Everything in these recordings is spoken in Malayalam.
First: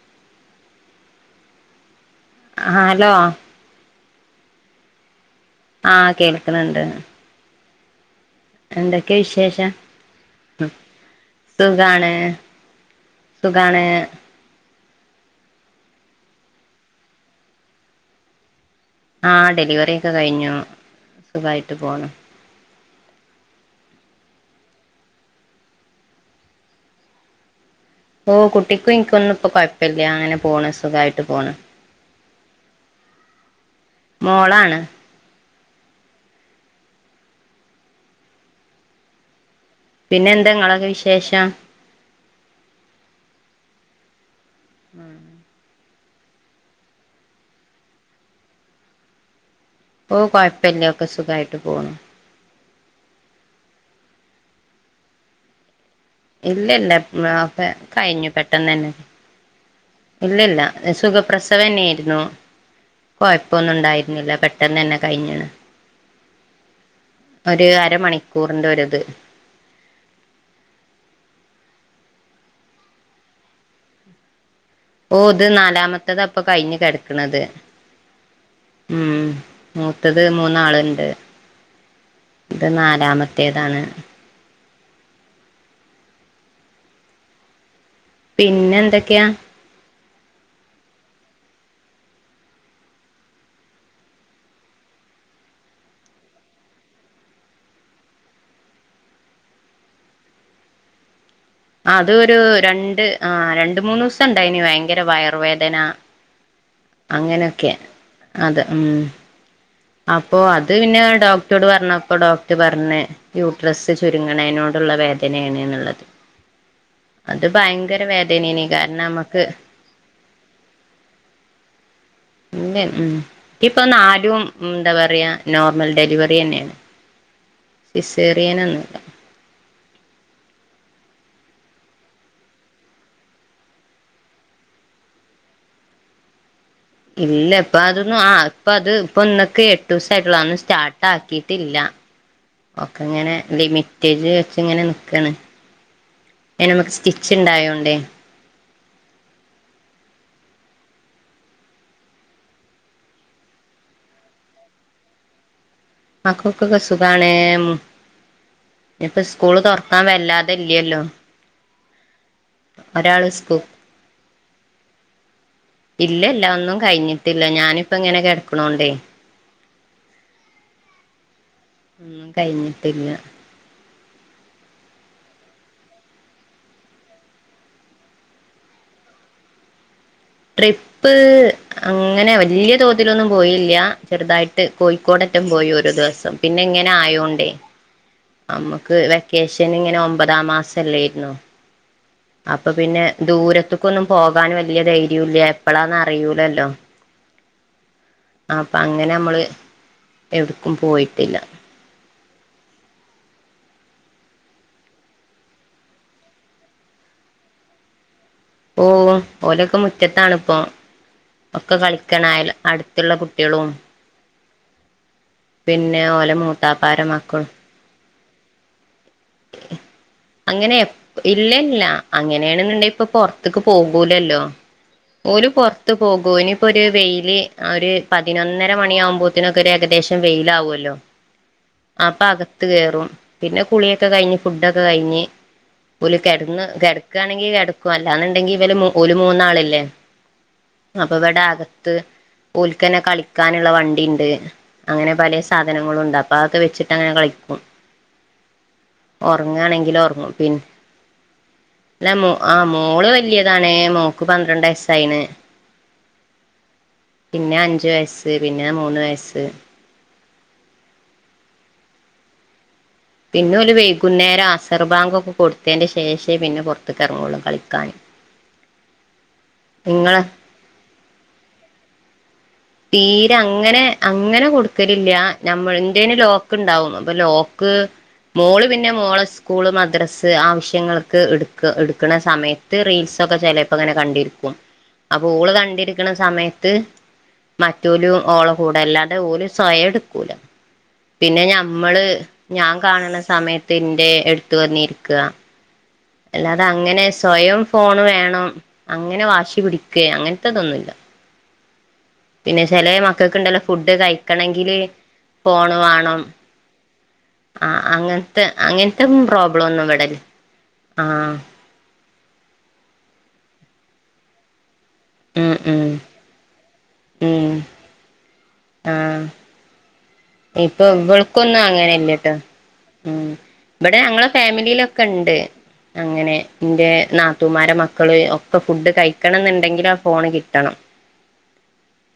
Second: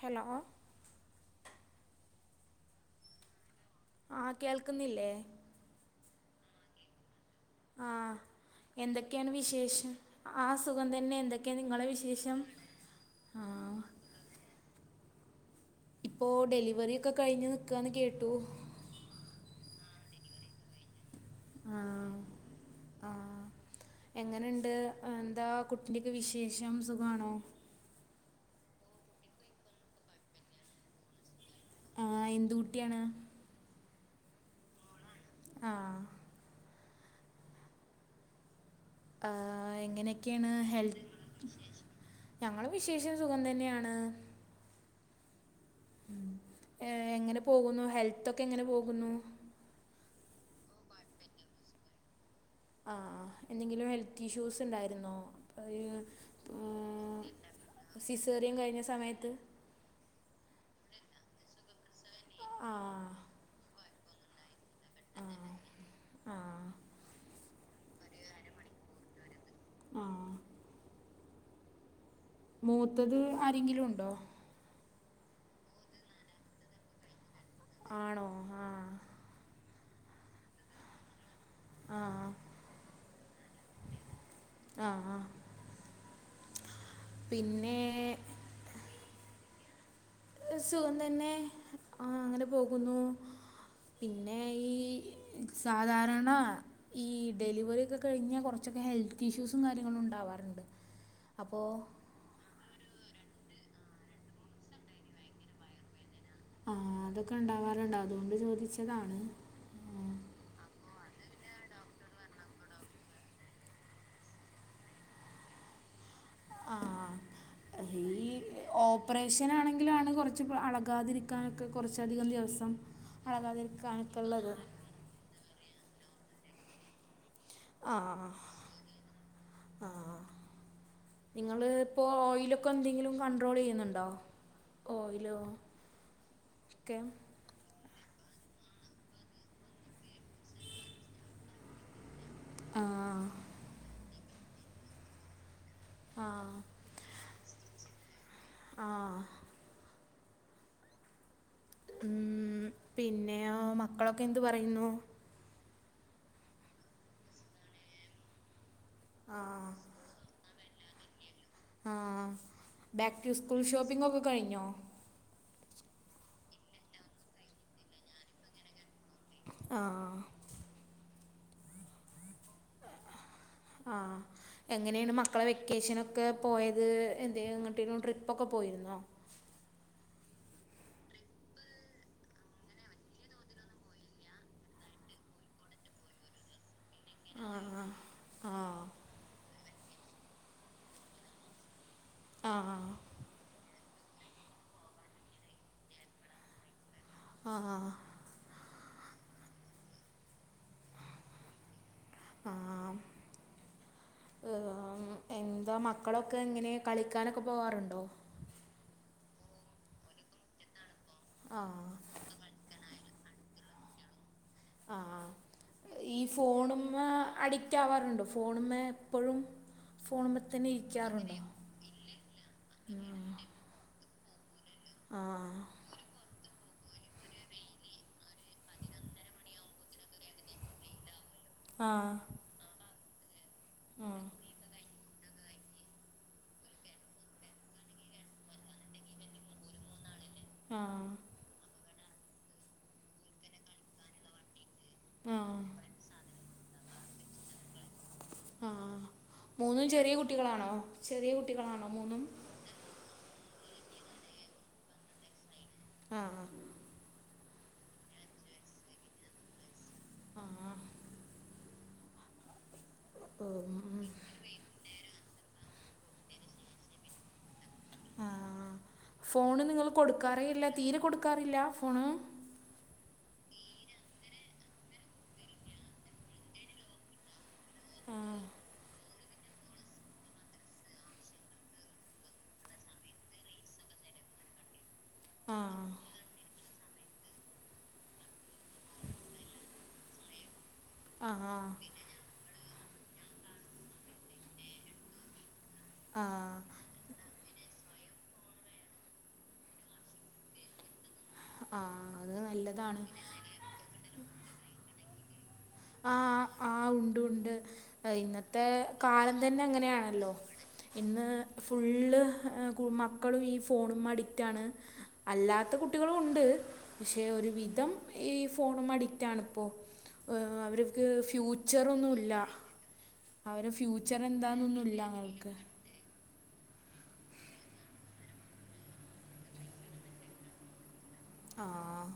ഹലോ. ആ, ഹലോ. ആ, കേൾക്കുന്നില്ലേ? ആ, കേൾക്കന്നുണ്ട്. ആ. എന്തൊക്കെയാണ് വിശേഷം? ആ, സുഖം തന്നെ, എന്തൊക്കെയാ നിങ്ങളെ സുഖാണ് വിശേഷം? ആ സുഖാണ്. ഇപ്പോ ഡെലിവറി ഒക്കെ കഴിഞ് നിക്കാന്ന് കേട്ടു. ആ, ഡെലിവറി ഒക്കെ കഴിഞ്ഞു. സുഖായിട്ട് ആ. പോണ് അ, എങ്ങനെണ്ട് എഹ് എന്താ കുട്ടിന്റെക്കെ വിശേഷം സുഖാണോ? ഓ, കുട്ടിക്കും ഇനിക്കൊന്നും ഇപ്പ കൊഴപ്പില്യ അങ്ങനെ പോണ് സുഖായിട്ട് പോണ്. ആ, എന്ത് കുട്ടിയാണ്? മോളാണ്. ആ. ആ, പിന്നെ എങ്ങനെക്കേണ് എന്താ നിങ്ങളൊക്കെ ഹെൽ- വിശേഷം ഞങ്ങളെ വിശേഷം സുഖം തന്നെയാണ്. ഉം [inaudible] എ, എങ്ങനെ പോകുന്നു. ഹെൽത്തൊക്കെ എങ്ങനെപോകുന്നു? ഓ, കുഴപ്പയില്ല ഒക്കെ സുഖായിട്ട് പോവുന്നു. ആ, ആ, എന്തെങ്കിലും ഹെൽത്ത് ഇഷ്യൂസ് ഉണ്ടായിരുന്നോ? [unintelligible] ഇല്ല, ഇ ല്ല, ഒക്കെ കഴിഞ്ഞു സിസേറിയൻ കഴിഞ്ഞ പെട്ടെന്നന്നേ. സമയത്ത് ഇല്ല, ഇല്ല. സുഖപ്രസവന്നേരുന്നു. ആ കൊഴപ്പൊന്നുണ്ടായിരുന്നില്ല പെ പെട്ടന്നന്നേ കഴിഞ്ഞീണ്. ആഹ് [inaudible] ഒര്, അരമണിക്കൂറിന്റെ ഒരിത്. ആ. മൂത്തത് ആരെങ്കിലുണ്ടോ? ഓ, ഇത് നാലാമത്തതാപ്പൊ കഴിഞ്ഞ് കെടക്ക്ണത്. ആണോ. ആ. ഉം. മൂത്തത് മൂന്നാള്ണ്ട്. ആ ഇത് നാലാമത്തേതാണ്. ആ, പിന്നേ പിന്നെ എന്തക്കെയാ? സുഖംതന്നെ. ആ, അങ്ങനെ പോകുന്നു. പിന്നെ ഈ സാധാരണ ഈ ഡെലിവറി ഒക്കെ കഴിഞ്ഞാ കുറച്ചൊക്കെ ഹെൽത്ത് ഇഷ്യൂസും കാര്യങ്ങളും ഉണ്ടാവാറ്ണ്ട് അപ്പോ അത് ഒരു രണ്ട് ആ, രണ്ട്മൂന്നൂസംണ്ടേനി ഭയങ്കര വയർവേദന. ആ, അതൊക്കെഇണ്ടാവാറുണ്ട് അതോണ്ട് അത് ഉം ചോദിച്ചതാണ്. അപ്പൊ അത് പിന്നെ ഡോക്റ്റോട് പറഞ്ഞപ്പോ ഡോക്റ്റ് പറഞ്ഞ് യൂട്രസ് ചുര്ങ്ങ്ണേനോടുള്ള വേദനേണ് ന്ന്ള്ളത്. ആ, ഈ വേദനേന് കാരണം നമുക്ക് ഓപ്പറേഷനാണെങ്കിലാണ് കൊറച്ച്പ്പൊ അളകാതിരി ക്കാനൊക്കെ കുറച്ചധികം ദിവസം ഇല്ല അളകാതിരിക്കാനൊക്കെള്ളത് എന്താപറിയാ നോർമൽ ഡെലിവറിയെന്നേണ് അഹ് അഹ് ആഹ് അഹ് അഹ് ആഹ് നിങ്ങള് പ്പോ ഓയിലൊക്കെ എന്തെങ്കിലും കണ്ട്രോളെയ്യുന്ന്ണ്ടോ ഓയിലോ ക്കെ ഇല്ല ഇപ്പഅതൊന്നും ആഹ് ഇപ്പഅത് ഇപ്പൊന്നക്ക് ട്ടൂസായിട്ടൊള്ളും അതൊന്നും സ്റ്റാട്ടാക്കിയിട്ടില്ല ആ ഒക്കെങ്ങനെ ലിമിറ്റേജ് വെച്ച് ഇങ്ങനെ നിക്കാണ് അയിനമ്മക്ക് സ്റ്റിച്ച്ണ്ടായോണ്ടേ ആഹ് ഉം പിന്നെയൊ മക്കളൊക്കെ എന്ത് പറയുന്നു മക്കക്കൊക്കെ സുഖാണ് നിപ്പം ആ സ്കൂള് തൊറക്കാൻ വല്ലാ ത്തെ ല്ല്യല്ലോ ആഹ് ബാക്ക്യൂറ്റു സ്കൂ സ്കൂൾ ഷോപ്പിംഗൊക്കെ കഴിഞ്ഞോ ഇല്ല ഇല്ല ഒന്നും കഴിഞ്ഞിട്ടില്ല ഞാനിപ്പങ്ങനെ കിടക്ക്ണോണ്ടേ ആഹ് ഒന്നും കഴിഞ്ഞിട്ടില്ല ആഹ് എങ്ങനേണ് മക്കളെ വെക്കേഷനൊക്കെ പോയത് എന്തേലും എങ്ങട്ടേലും ട്രിപ്പൊക്കെ പോയിരുന്നോ ട്രിപ്പ് അങ്ങനെ വല്ല്യ തോതിലൊന്നും പോയില്ല ചെറുതായിട്ട് കോഴിക്കോടറ്റം പോയി ഒരുദിവസം പിന്നെ ഇങ്ങനെ ആ ആയോണ്ടേ ആ അമ്മക്ക് വെക്കേഷനി ങ്ങനെ ഒമ്പതാം മാസംല്ലായിരുന്നോ ആ അപ്പൊ പിന്നെ. ദൂരത്ക്കൊന്നും പോകാൻ വലിയ ധൈര്യു ല്യ എപ്പളാന്ന് അറിയൂലല്ലോ. അഹ് അഹ് ആഹ്. ആപ്പൊ അങ്ങനെ അമ്മള് എവിട്ക്കും പോയിട്ടില്ല. അഹ് ആം ഏഹ് എന്താ മക്കളൊക്കെ എങ്ങനെ കളിക്കാനൊക്കെ പോകാറുണ്ടോ? ഓഹ് ഓലൊക്ക മുറ്റത്തണിപ്പോം ആ ഒക്കെ കളിക്കണായൽ അടു ത്തുള്ള കുട്ട്യാളും. ആഹ് ആഹ് ഈ ഓലെ മൂത്താപ്പാര ഫോണ്മ്മെ മക്കളും അഡിക്റ്റ് ആവാറുണ്ടോ ഫോണ്മ്മെ. പ്പഴും ഫോണുമ്മെ തെന്നെ ഇരിക്കാറുണ്ടോ. എല്ല അങ്ങനെണെന്നുണ്ടേ പ്പൊ ഉം. പൊറ്ത്ത്ക്ക് പോകൂലല്ലോ ആ ഓല് പൊർ ത്ത് പോകോ ഇനിയിപ്പോഒരു വെയില് ഒരു പതിനൊന്നര മണിയാകുമ്പോത്തിനൊക്കെ ഒരു ഏകദേശം വെയ്ല് ആവൊല്ലോ. ആ അപ്പ അകത്ത് കേറും പിന്നെ കുളിയൊക്കെ ആ കഴിഞ്ഞ് ഫുഡൊക്കെ കഴിഞ്ഞ്. ഒല് കെട്ന്ന് കെട്ക്കാണെങ്കിൽ കെട്ക്കും അല്ലാന്നുണ്ടെങ്കി ഇവല് മു ഓല് മൂന്നാള് ല്ലേ. ആ അപ്പ ബട അകത്ത് ഓൽക്കന്നെ കളിക്കാനുള്ള വണ്ടിണ്ട്. അങ്ങനെ പലെ ആ സാധനങ്ങളുണ്ട് അപ്പൊ അതൊക്കെ വെച്ചിട്ടങ്ങനെ കളിക്കും. ആഹ് മൂന്നും ഉറങ്ങാണെങ്കില് ചെറിയ ഉറങ്ങും കുട്ടികളാണോ ചെറിയ കുട്ടികളാണോ മൂന്നും. ആഹ് മോള് വല്യതാണ് മോക്ക് പന്ത്രണ്ട് വയസ്സായിന്. അഹ് ആഹ്. പിന്നെ അഞ്ച് വയസ്സ് പിന്നെ മൂന്ന് വയസ്സ്. ആഹ് ആഹ്. പിന്നെ ഓല് ഉം. വൈകുന്നേരം അസർബാങ്കൊക്കെ കൊടുത്തയ്ന്റെ ശേഷേ പിന്നെ പൊറ്ത്ത്ക്ക് എറ്ങ്ങൊള്ളൂ കളിക്കാൻ. ആഹ് ഫോണ് ഒന്നും നിങ്ങള് നിങ്ങളെ കൊടുക്കാറേ ഇല്ല തീരെ കൊടുക്കാറില്ല ഫോണ്. തീര അങ്ങനെ അങ്ങനെ കൊടുക്കലില്ലാ നമ്മള് ഇന്റേന് ലോക്ക് ഉണ്ടാവും അപ്പൊ ലോ ക്ക് ആ മോള് പിന്നെ മോളെ സ് കൂള് മദ്രസ്സ് ആവശ്യങ്ങൾക്ക് എടുക്ക എടുക്കണ സമയത്ത് റീൽസൊക്കെ ചെലേപ്പങ്ങനെ കണ്ടിരിക്കും. അപ്പൊ ഓള് ആ കണ്ടിരിക്കണ സമയത്ത്. മറ്റോലും ഓളെ കൂടെ അല്ലാണ്ടെ ഓല് സ്വയം എടുക്കൂല ആ പിന്നെ ഞമ്മള്. ഞാൻ കാണണ സമയത്ത് ഇന്റെ എടുത്ത് വന്നിരിക്ക. ആ ആ അല്ലാതെ അങ്ങനെ സ്വയം ഫോണ് വേണം അങ്ങനെ വാശി പിടിക്കെ അങ്ങനത്തതൊന്നുല്ല. ആഹ്. പിന്നെ ചെലേ മക്കക്ക്ണ്ടല്ലോ ഫുഡ് കഴിക്കണങ്കില്. ഫോണ് ആ മാണം ആ ഉണ്ട് ഉണ്ട് ആ ഏഹ് അങ്ങനത്തെ ഇന്നത്തെ അങ്ങനത്തെ കാലം തന്നെ പ്രോബ്ലം ഒന്നും ഇവിടെല്ല അങ്ങനെയാണല്ലോ ഇന്ന് ആഹ്. ഫുള്ള് ഏഹ് മക്കളും ഈ ഫോണുമ്മെ അഡിക്റ്റാണ്. ഉം അല്ലാത്ത ഉം കുട്ടികളൂണ്ട് പക്ഷെ ഉം ഒരു വിധം ഈ ഫോണുമ്മ ആഹ് അഡിക്റ്റാണിപ്പോ. ഇപ്പൊ ഇവൾക്കൊന്നും അങ്ങനെല്യട്ടോ. ഫ്യൂച്ചറൊന്നുമില്ല ഉം അവരെ ഇബടെ ഫ്യൂച്ചർ ഞങ്ങളെ എന്താണെന്നൊന്നുമില്ല ഫാമിലിയിലൊക്കെണ്ട്. അവർക്ക് അങ്ങനെ ന്റെ നാത്തൂമാരെ മക്കള് ഒക്കെ ഫുഡ് കഴിക്കണം ന്നുണ്ടെങ്കില് ആ ഫോണ് കിട്ടണം. ആഹ്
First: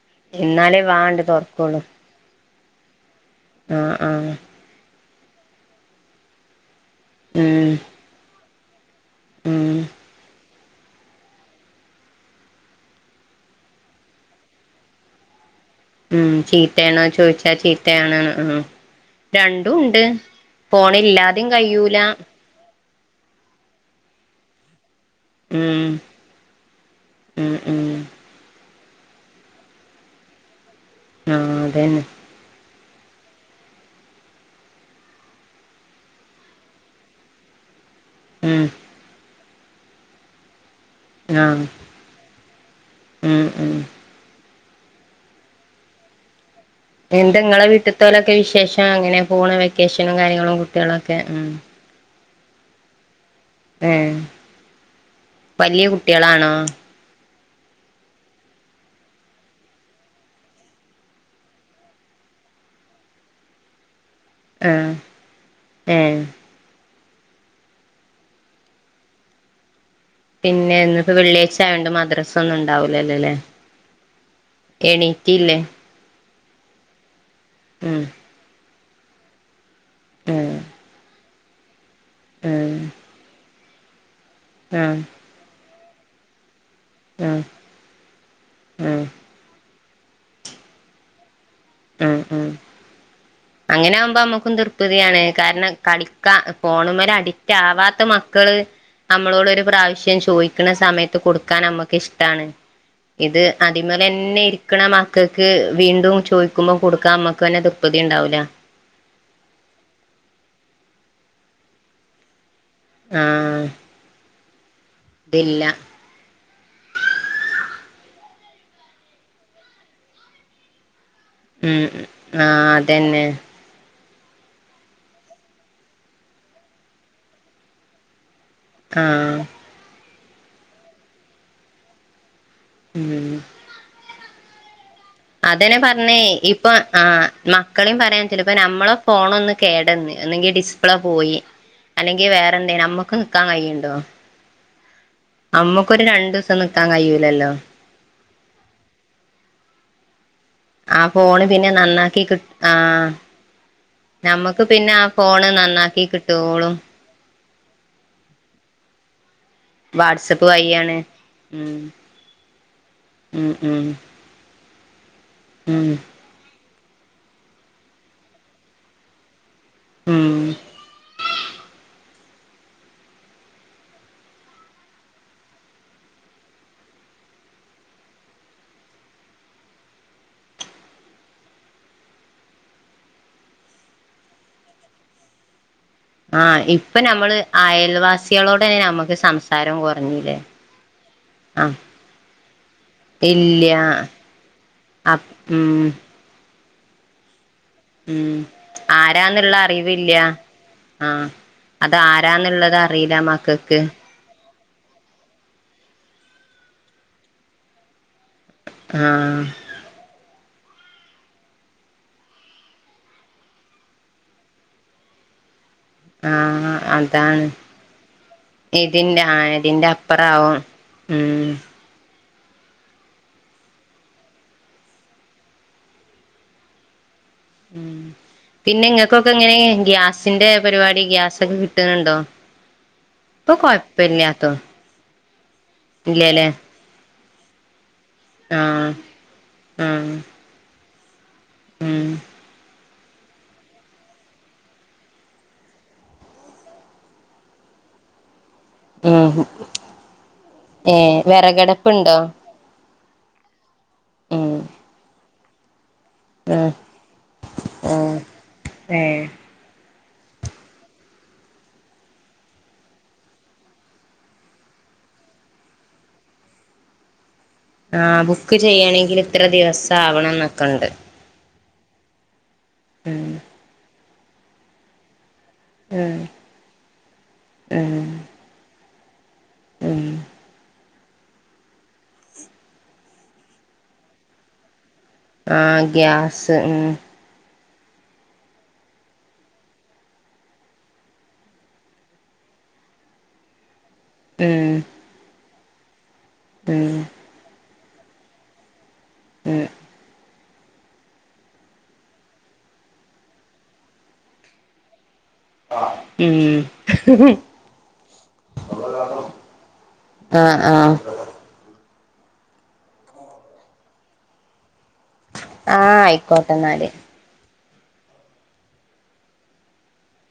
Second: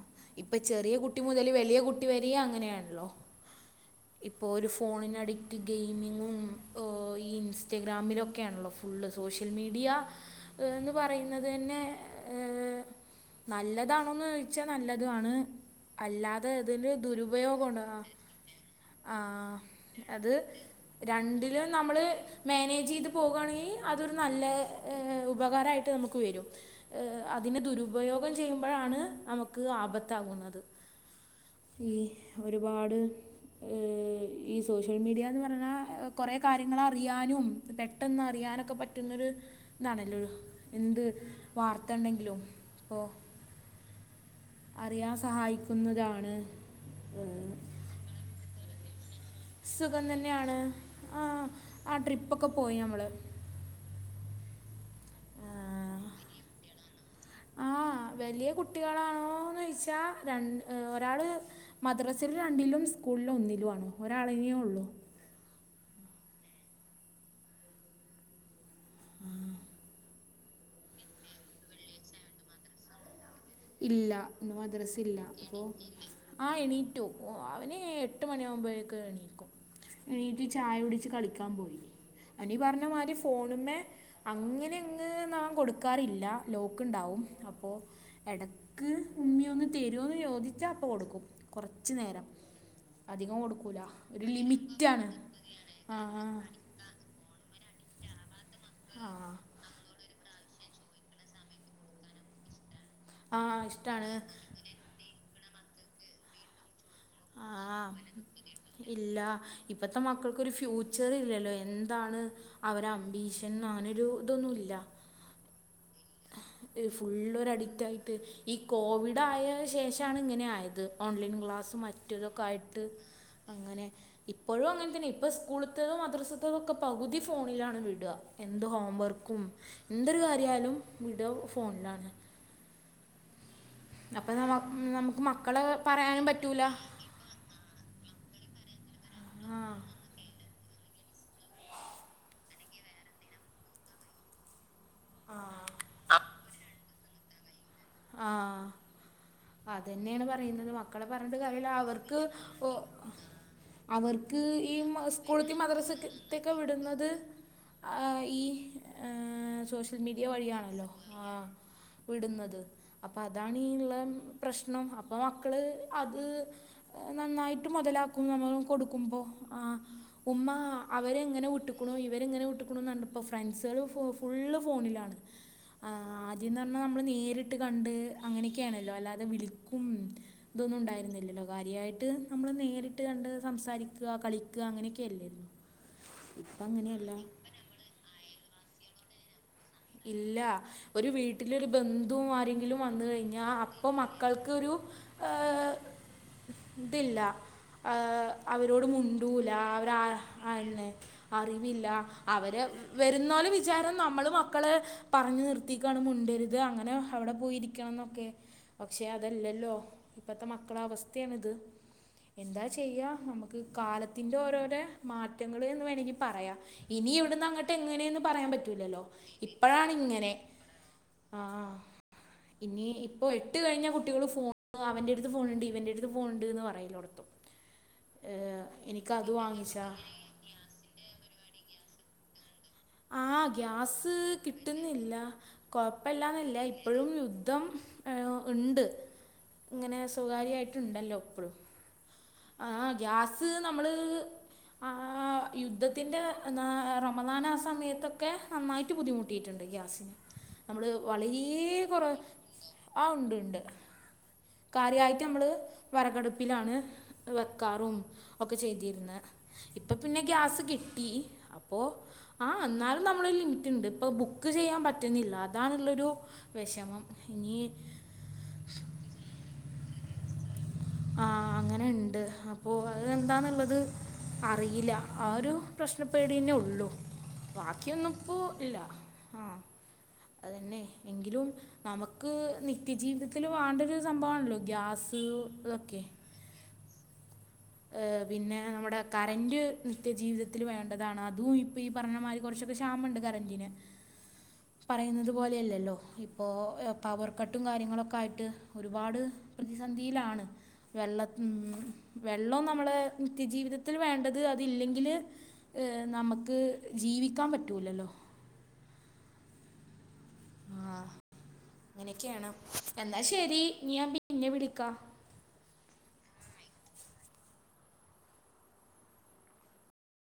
ഇപ്പൊ എന്നാലേ ചെറിയ കുട്ടി വാണ്ട് മുതൽ വലിയ തൊറക്കുള്ളൂ കുട്ടി വരേ അങ്ങനെയാണല്ലോ. ആഹ് ആഹ് ഇപ്പോ ഒരു ഫോണിന് അഡിക്റ്റ് ഗെയിമിങ്ങും ഓയ് ഉം ഇൻസ്റ്റഗ്രാമിലൊക്കെയാണല്ലോ ഫുള്ള് സോഷ്യൽ ഉം മീഡിയാ ഏന്ന് പറയുന്നത് തന്നെ ഏഹ് നല്ലതാണ്. ന്നോഴ്ച്ചാ നല്ലതു ആണ് ഉം അല്ലാതെ ഇതില് ചീത്തേണോ ചോദിച്ചാ ദുരുപയോഗം ഉണ്ടോ ആഹ് ചീത്തയാണ് ഉം ആഹ് രണ്ടും ഉണ്ട് അത് ഫോണില്ലാതിം രണ്ടിലും കഴിയൂല നമ്മള്. മാനേജ് ചെയ്ത് പോകാണെങ്കിൽ അതൊരു നല്ല ഏഹ് ഉം ഉപകാരായിട്ട് നമുക്ക് വരും ഏഹ് ഉം അതിന് ഉം ദുരുപയോഗം ചെയ്യും മ്പഴാണ് നമുക്ക് ആപത്താകുന്നത് ആഹ് അതന്നെ ഉം ഒരുപാട്. ഏയ്‌ ഈ സോഷ്യൽ മീഡിയാന്ന് പറഞ്ഞാൽ കൊറെ കാര്യങ്ങൾ അറിയാനും പെട്ടെന്ന് ഉം അറിയാനൊക്കെ പറ്റുന്നൊരു ഇതാണല്ലോ എന്ത് ആഹ് വാർ എത്ത്ണ്ടെങ്കിലും ഇപ്പോ ഉം ഉം അറിയാൻ സഹായിക്കുന്നതാണ് എന്താങ്ങളെ വീട്ടിൽത്തോലൊക്കെ വിശേഷം അങ്ങനെ പോണ് സുഖം വെക്കേഷനും തന്നെയാണ് കാര്യങ്ങളും കുട്ടികളും ഒക്കെ ആ ഉം ആ ട്രിപ്പൊക്കെ പോയി നമ്മള് ഏഹ് വലിയ കുട്ടികളാണോ? ആഹ് വലിയ കുട്ടികളാണോന്ന് ചോദിച്ചാൽ രണ്ട് ഒരാള് മദ്രസില് രണ്ടിലും സ്കൂളില് ഒന്നിലും ആണ് ഒരാളെന്നെയേ ഉള്ളു ആഹ് ഏഹ് ആഹ് പിന്നെ ഇന്നിപ്പം വെള്ളിയാഴ്ച ആയോണ്ട് മദ്രസ ഒന്നും ഉണ്ടാവൂലല്ലോ അല്ലേ ഇല്ല ഇന്ന് മദ്രസ ഇല്ല അപ്പൊ ആ എണീറ്റു ഓ അവന് ഉം എട്ട് മണിയാവുമ്പഴേക്ക്‌ എണീക്കും എണീറ്റ് ആഹ് ചായ കുടിച്ച് കളിക്കാൻ പോയി അയ്നി ആഹ് പറഞ്ഞ മാരി ഫോണ് മ്മേ അങ്ങനെ ആഹ് അങ്ങ് നാം കൊടുക്കാറില്ല ലോക്ക് ഉണ്ടാവും ആഹ് അപ്പോ എടക്ക് ആഹ് ഉമ്മിയൊന്ന് തരോന്ന് ചോദിച്ച അപ്പൊ കൊടുക്കും കൊറച്ചു ആഹ് നേരം ആഹ് അധികം കൊടു അങ്ങനെ ആകുമ്പോ അമ്മക്കും തൃപ്പ്തിയാണ് കാരണം ആ ആ കളിക്കാ ഫോണുമ്മില് അഡിക്റ്റ് ആവാത്ത മക്കള് ആ നമ്മളോട് ഒരു പ്രാവശ്യം ചോയിക്കണ സമയത്ത് കൊടുക്കാൻ അമ്മക്ക് ഇഷ്ട്ടാണ് ആ ഇത് ഇഷ്ടമാണ് അതിമലെന്നെ ഇരി ക്കണ മക്കക്ക് വീണ്ടും ചോയിക്കുമ്പോ കൊടുക്കാ അമ്മക്ക് തന്നെ തൃപ്പ്തി ഇണ്ടാവൂല്ലാ ഇല്ലാ ഇപ്പത്തെ മക്കൾക്കൊരു ഫ്യൂച്ചർ ഇല്ലല്ലോ എന്താണ് അവരെ അംബീഷൻ അങ്ങനൊരു ഇതൊന്നും ഇല്ലാ തില്ലാ ഫുള്ളൊര് അഡിക്റ്റായിട്ട് ഈ കോവിഡ് ആയ ശേഷാണ് ഇങ്ങനെ ആയത് ഓൺലൈൻ ക്ലാസ്സ് ഉം മറ്റെതൊക്കെ ആഹ് ആയിട്ട് അതന്നെ അങ്ങനെ ഇപ്പോഴും അങ്ങനെ തന്നെയാ ഇപ്പോൾ സ്കൂള്ത്തതും മദ്രസത്തതും ഒക്കെ പകുതി ഫോണിലാണ് വിടാ എന്ത് ഹോം വർക്കും ആഹ് എന്തൊരു കാര്യായാലും വിടാ ഫോണിലാണ് ഉം അപ്പ നമ നമ്മക്ക് മക്കളെ അതന്നെ പറഞ്ഞേ പറയാനും പറ്റൂലാ ഇപ്പൊ ആഹ് മക്കളേം പറയാൻ പറ്റൂല്ലാ ഇപ്പ നമ്മളെ ഫോൺ ഒന്ന് ആഹ് കേടെന്ന് ഒന്നെങ്കി ഡിസ് പ്ലേ പോയി അല്ലെങ്കി വേറെന്തേം നമ്മക്ക് നിക്കാൻ കയ്യ്ണ്ടോ ആഹ് നമ്മക്കൊരു രണ്ടൂസം നിക്കാൻ കയ്യൂലല്ലോ ആഹ് അതെന്നെയാണ് പറയുന്നത് ആ മക്കളെ പറഞ്ഞിട്ട് ഫോണ് പിന്നെ കാര്യെല്ലാ അവർക്ക് നന്നാക്കി കി ഓ ആ അവർക്ക് നമ്മക്ക് ഈ പിന്നെ മ ആ ഫോണ് സ്കൂള്ത്തേം നന്നാക്കി മദ്രസ്‌ത്തെയെക്കെ കിട്ടോളും വിടുന്നത് ആഹ് ഈ ഏഹ് സോഷ്യൽ മീഡിയ വാട്സപ്പ് വഴിയാണല്ലോ വഴിയാണ് ആഹ് ഉം വിടുന്നത് അപ്പം ഉം അതാണീ ഈ ഉം ഇള്ളെ പ്രശ്നം അപ്പ മക്കള് ഉം അത് ഏഹ് നന്നായിട്ട് മൊതലാക്കും നമ്മള് കൊടുക്കുമ്പോ ആഹ് ഉം ഉമ്മാ അവരെങ്ങനെ വിട്ട്ക്കണു ഇവരെങ്ങനെ വിട്ട്ക്കണുന്നാണ് ഇപ്പോ ഫ്രണ്ട്സേള് ഫു ഫുള്ള് ഫോണിലാണ് ആഹ് ആദ്യംന്ന് പറഞ്ഞാൽ നമ്മള് നേരിട്ട് കണ്ട് അങ്ങനെയൊക്കെയാണല്ലോ അല്ലാതെ വിളിക്കും ഇതൊന്നും ഇണ്ടായിരുന്നില്ലല്ലോ കാര്യായിട്ട് നമ്മള് നേരിട്ട് കണ്ട് സംസാരിക്കാ കളിക്കാ അങ്ങനെയൊക്കെ അല്ലായിരുന്നോ ആഹ് ഇപ്പം ഇപ്പൊ അങ്ങനെയല്ല നമ്മള് അയൽവാസികളോട് തന്നെ നമ്മക്ക് സംസാ ഇല്ലാ ഒരു ആ വീട്ടിലൊരു ബന്ധുവും ആരെങ്കിലും വന്ന് കഴിഞ്ഞാ ഇല്ല്യ അപ്പൊ മക്കൾക്ക് ഒരു അപ് ഉം ഇതില്ലാ ആഹ് ഉം അവരോട് ആരാന്നുള്ള മുണ്ടൂല്ലാ അവരെ അറിവില്ല ആഹ് അയന്നേ ആ അറിവില്ലാ അവരെ അതാരാന്നുള്ളത് അറിയില്ല വെരുന്നോലെ മക്കക്ക് വിചാരം നമ്മള് മ ക്കളെ പറഞ്ഞു നിർത്തിക്കാണ് മുണ്ടര്ത് അങ്ങനെ അവടെ പോയിരിക്കണന്നൊക്കെ പക്ഷെ ആ അതല്ലല്ലോ ഇപ്പത്തെ മക്കളെ അവസ്ഥയാണിത് എന്താ ചെയ്യാ നമ്മക്ക് കാലത്തിന്റെ ഓരോരെ മാറ്റങ്ങള് എന്ന് വേണെങ്കി ആ പറയാ ഇനി അതാണ് ഇവിടുന്ന് അങ്ങട്ട് എങ്ങനേന്ന് പറയാൻ പറ്റൂലല്ലോ ഇതിന്റെ ആ ഇതിന്റെ ഇപ്പഴാണിങ്ങനെ അപ്പറാവും ഉം ആഹ് ഇനി ഇപ്പോ എട്ട് കഴിഞ്ഞ കുട്ടികള് ഫോണ് അവന്റെടുത്ത് ഫോണ് ണ്ട് ഇവന്റെടുത്ത് ഫോണ് ണ്ട്ന്ന് പറയലൊടങ്ങി [unintelligible] ഉം പിന്നെ ഇങ്ങക്കൊക്കെ എങ്ങനെ വാങ്ങിച്ചാ ഗ്യാസിന്റെ പരിപാടി ഗ്യാസൊക്കെ കിട്ട്ന്ന്ണ്ടോ? ആഹ് ഗ്യാസ് കിട്ട്- ന്നില്ല ഇല്ലല്ലേ കൊഴപ്പല്ലാന്നല്ല ഇപ്പഴും യുദ്ധം. ഏഹ് ഇണ്ട് ആഹ് ഇങ്ങനെ ആഹ് സുകാര്യായിട്ടുണ്ടല്ലോ ഇപ്പളും ഉം ആഹ് ഗ്യാസ് ന്നമ്മള് ആ യുദ്ധത്തിൻ്റെ ന്നാ റമളാൻ ആ സമയത്ത് ഒ- ക്കെ നന്നായിട്ട് ഉം ബുദ്ധിമുട്ടിയിട്ട്ണ്ട് ഗ്യാസിന് നമ്മള് ഏഹ് വളരേ കൊറവ് വിറകടപ്പുണ്ടോ ആഹ് ഉണ്ട് ഉണ്ട് ഉം കാര്യായിട്ട് നമ്മള് ഉം വെറകടുപ്പിലാണ് വെക്കാറും ഉം ഒക്കെ ചെയ്തിര്ന്ന് ഏഹ് ഇപ്പൊ പിന്നെ ഗ്യാസ് കിട്ടി അപ്പൊ ആഹ് ഇന്നാലും നമ്മളൊരു ലിമിറ്റ്ണ്ട് ഇപ്പ ബുക്ക് ചെയ്യാൻ പറ്റുന്നില്ല അതാണ് ള്ളൊരൂ വെഷമം ഇനീ- ആഹ് ബുക്ക് ചെയ്യണെങ്കില് ഇത്ര ദിവസം ആവണം ന്നൊക്കെണ്ട് ആഹ് അങ്ങനെ ഇണ്ട് അപ്പൊ അത് ഉം എന്താന്ന്ള്ളത് അറിയില്ല അ ഒരു പ്രശ്നം ഇപ്പ ഉം ഇവിടെനെ ഒള്ളു ഉം ബാക്കിയൊന്നും ഇപ്പോ ഇല്ല ആഹ് ഉം അതെന്നെ എങ്കിലും ന്നമുക്ക് നിത്യ ജീവിതത്തില് വേണ്ടൊരു സംഭവാണല്ലോ ഗ്യാസ് സ് ആഹ് ഇത് ഗ്യാസ് ഉം പിന്നെ നമ്മടെ കറന്റ് നിത്യ ജീവിതത്തില് വേണ്ടതാണ് അതും ഇപ്പ ഈ പറഞ്ഞ മാതിരി- കൊറൊച്ചൊക്കെ ക്ഷാമണ്ട് കറന്റിന് ഉം പറയുന്നത് പോലെയല്ലല്ലോ ഇപ്പോ ഉം പവർ കട്ടും കാര്യങ്ങളൊക്കെ ആയിട്ട് ഒരുപാട് ഉം പ്രെതിന്ധിയിലാണ് വെള്ളത്തിന് ഉം വെള്ളം നമ്മള് നിത്യ ജീവിതത്തിൽ വേണ്ടത് അതില്ലെങ്കില് ഇ ന്നമ്ക്ക് ഉം ജീവിക്കാൻ പറ്റൂലല്ലോ ആഹ് ആഹ് അങ്ങനെയൊക്കെയാണ് എന്നാ ശരി ഇഞ് ഞാൻ പിന്നെ വിളിക്കാം. ആഹ് ആയിക്കോട്ടെ എന്നാല്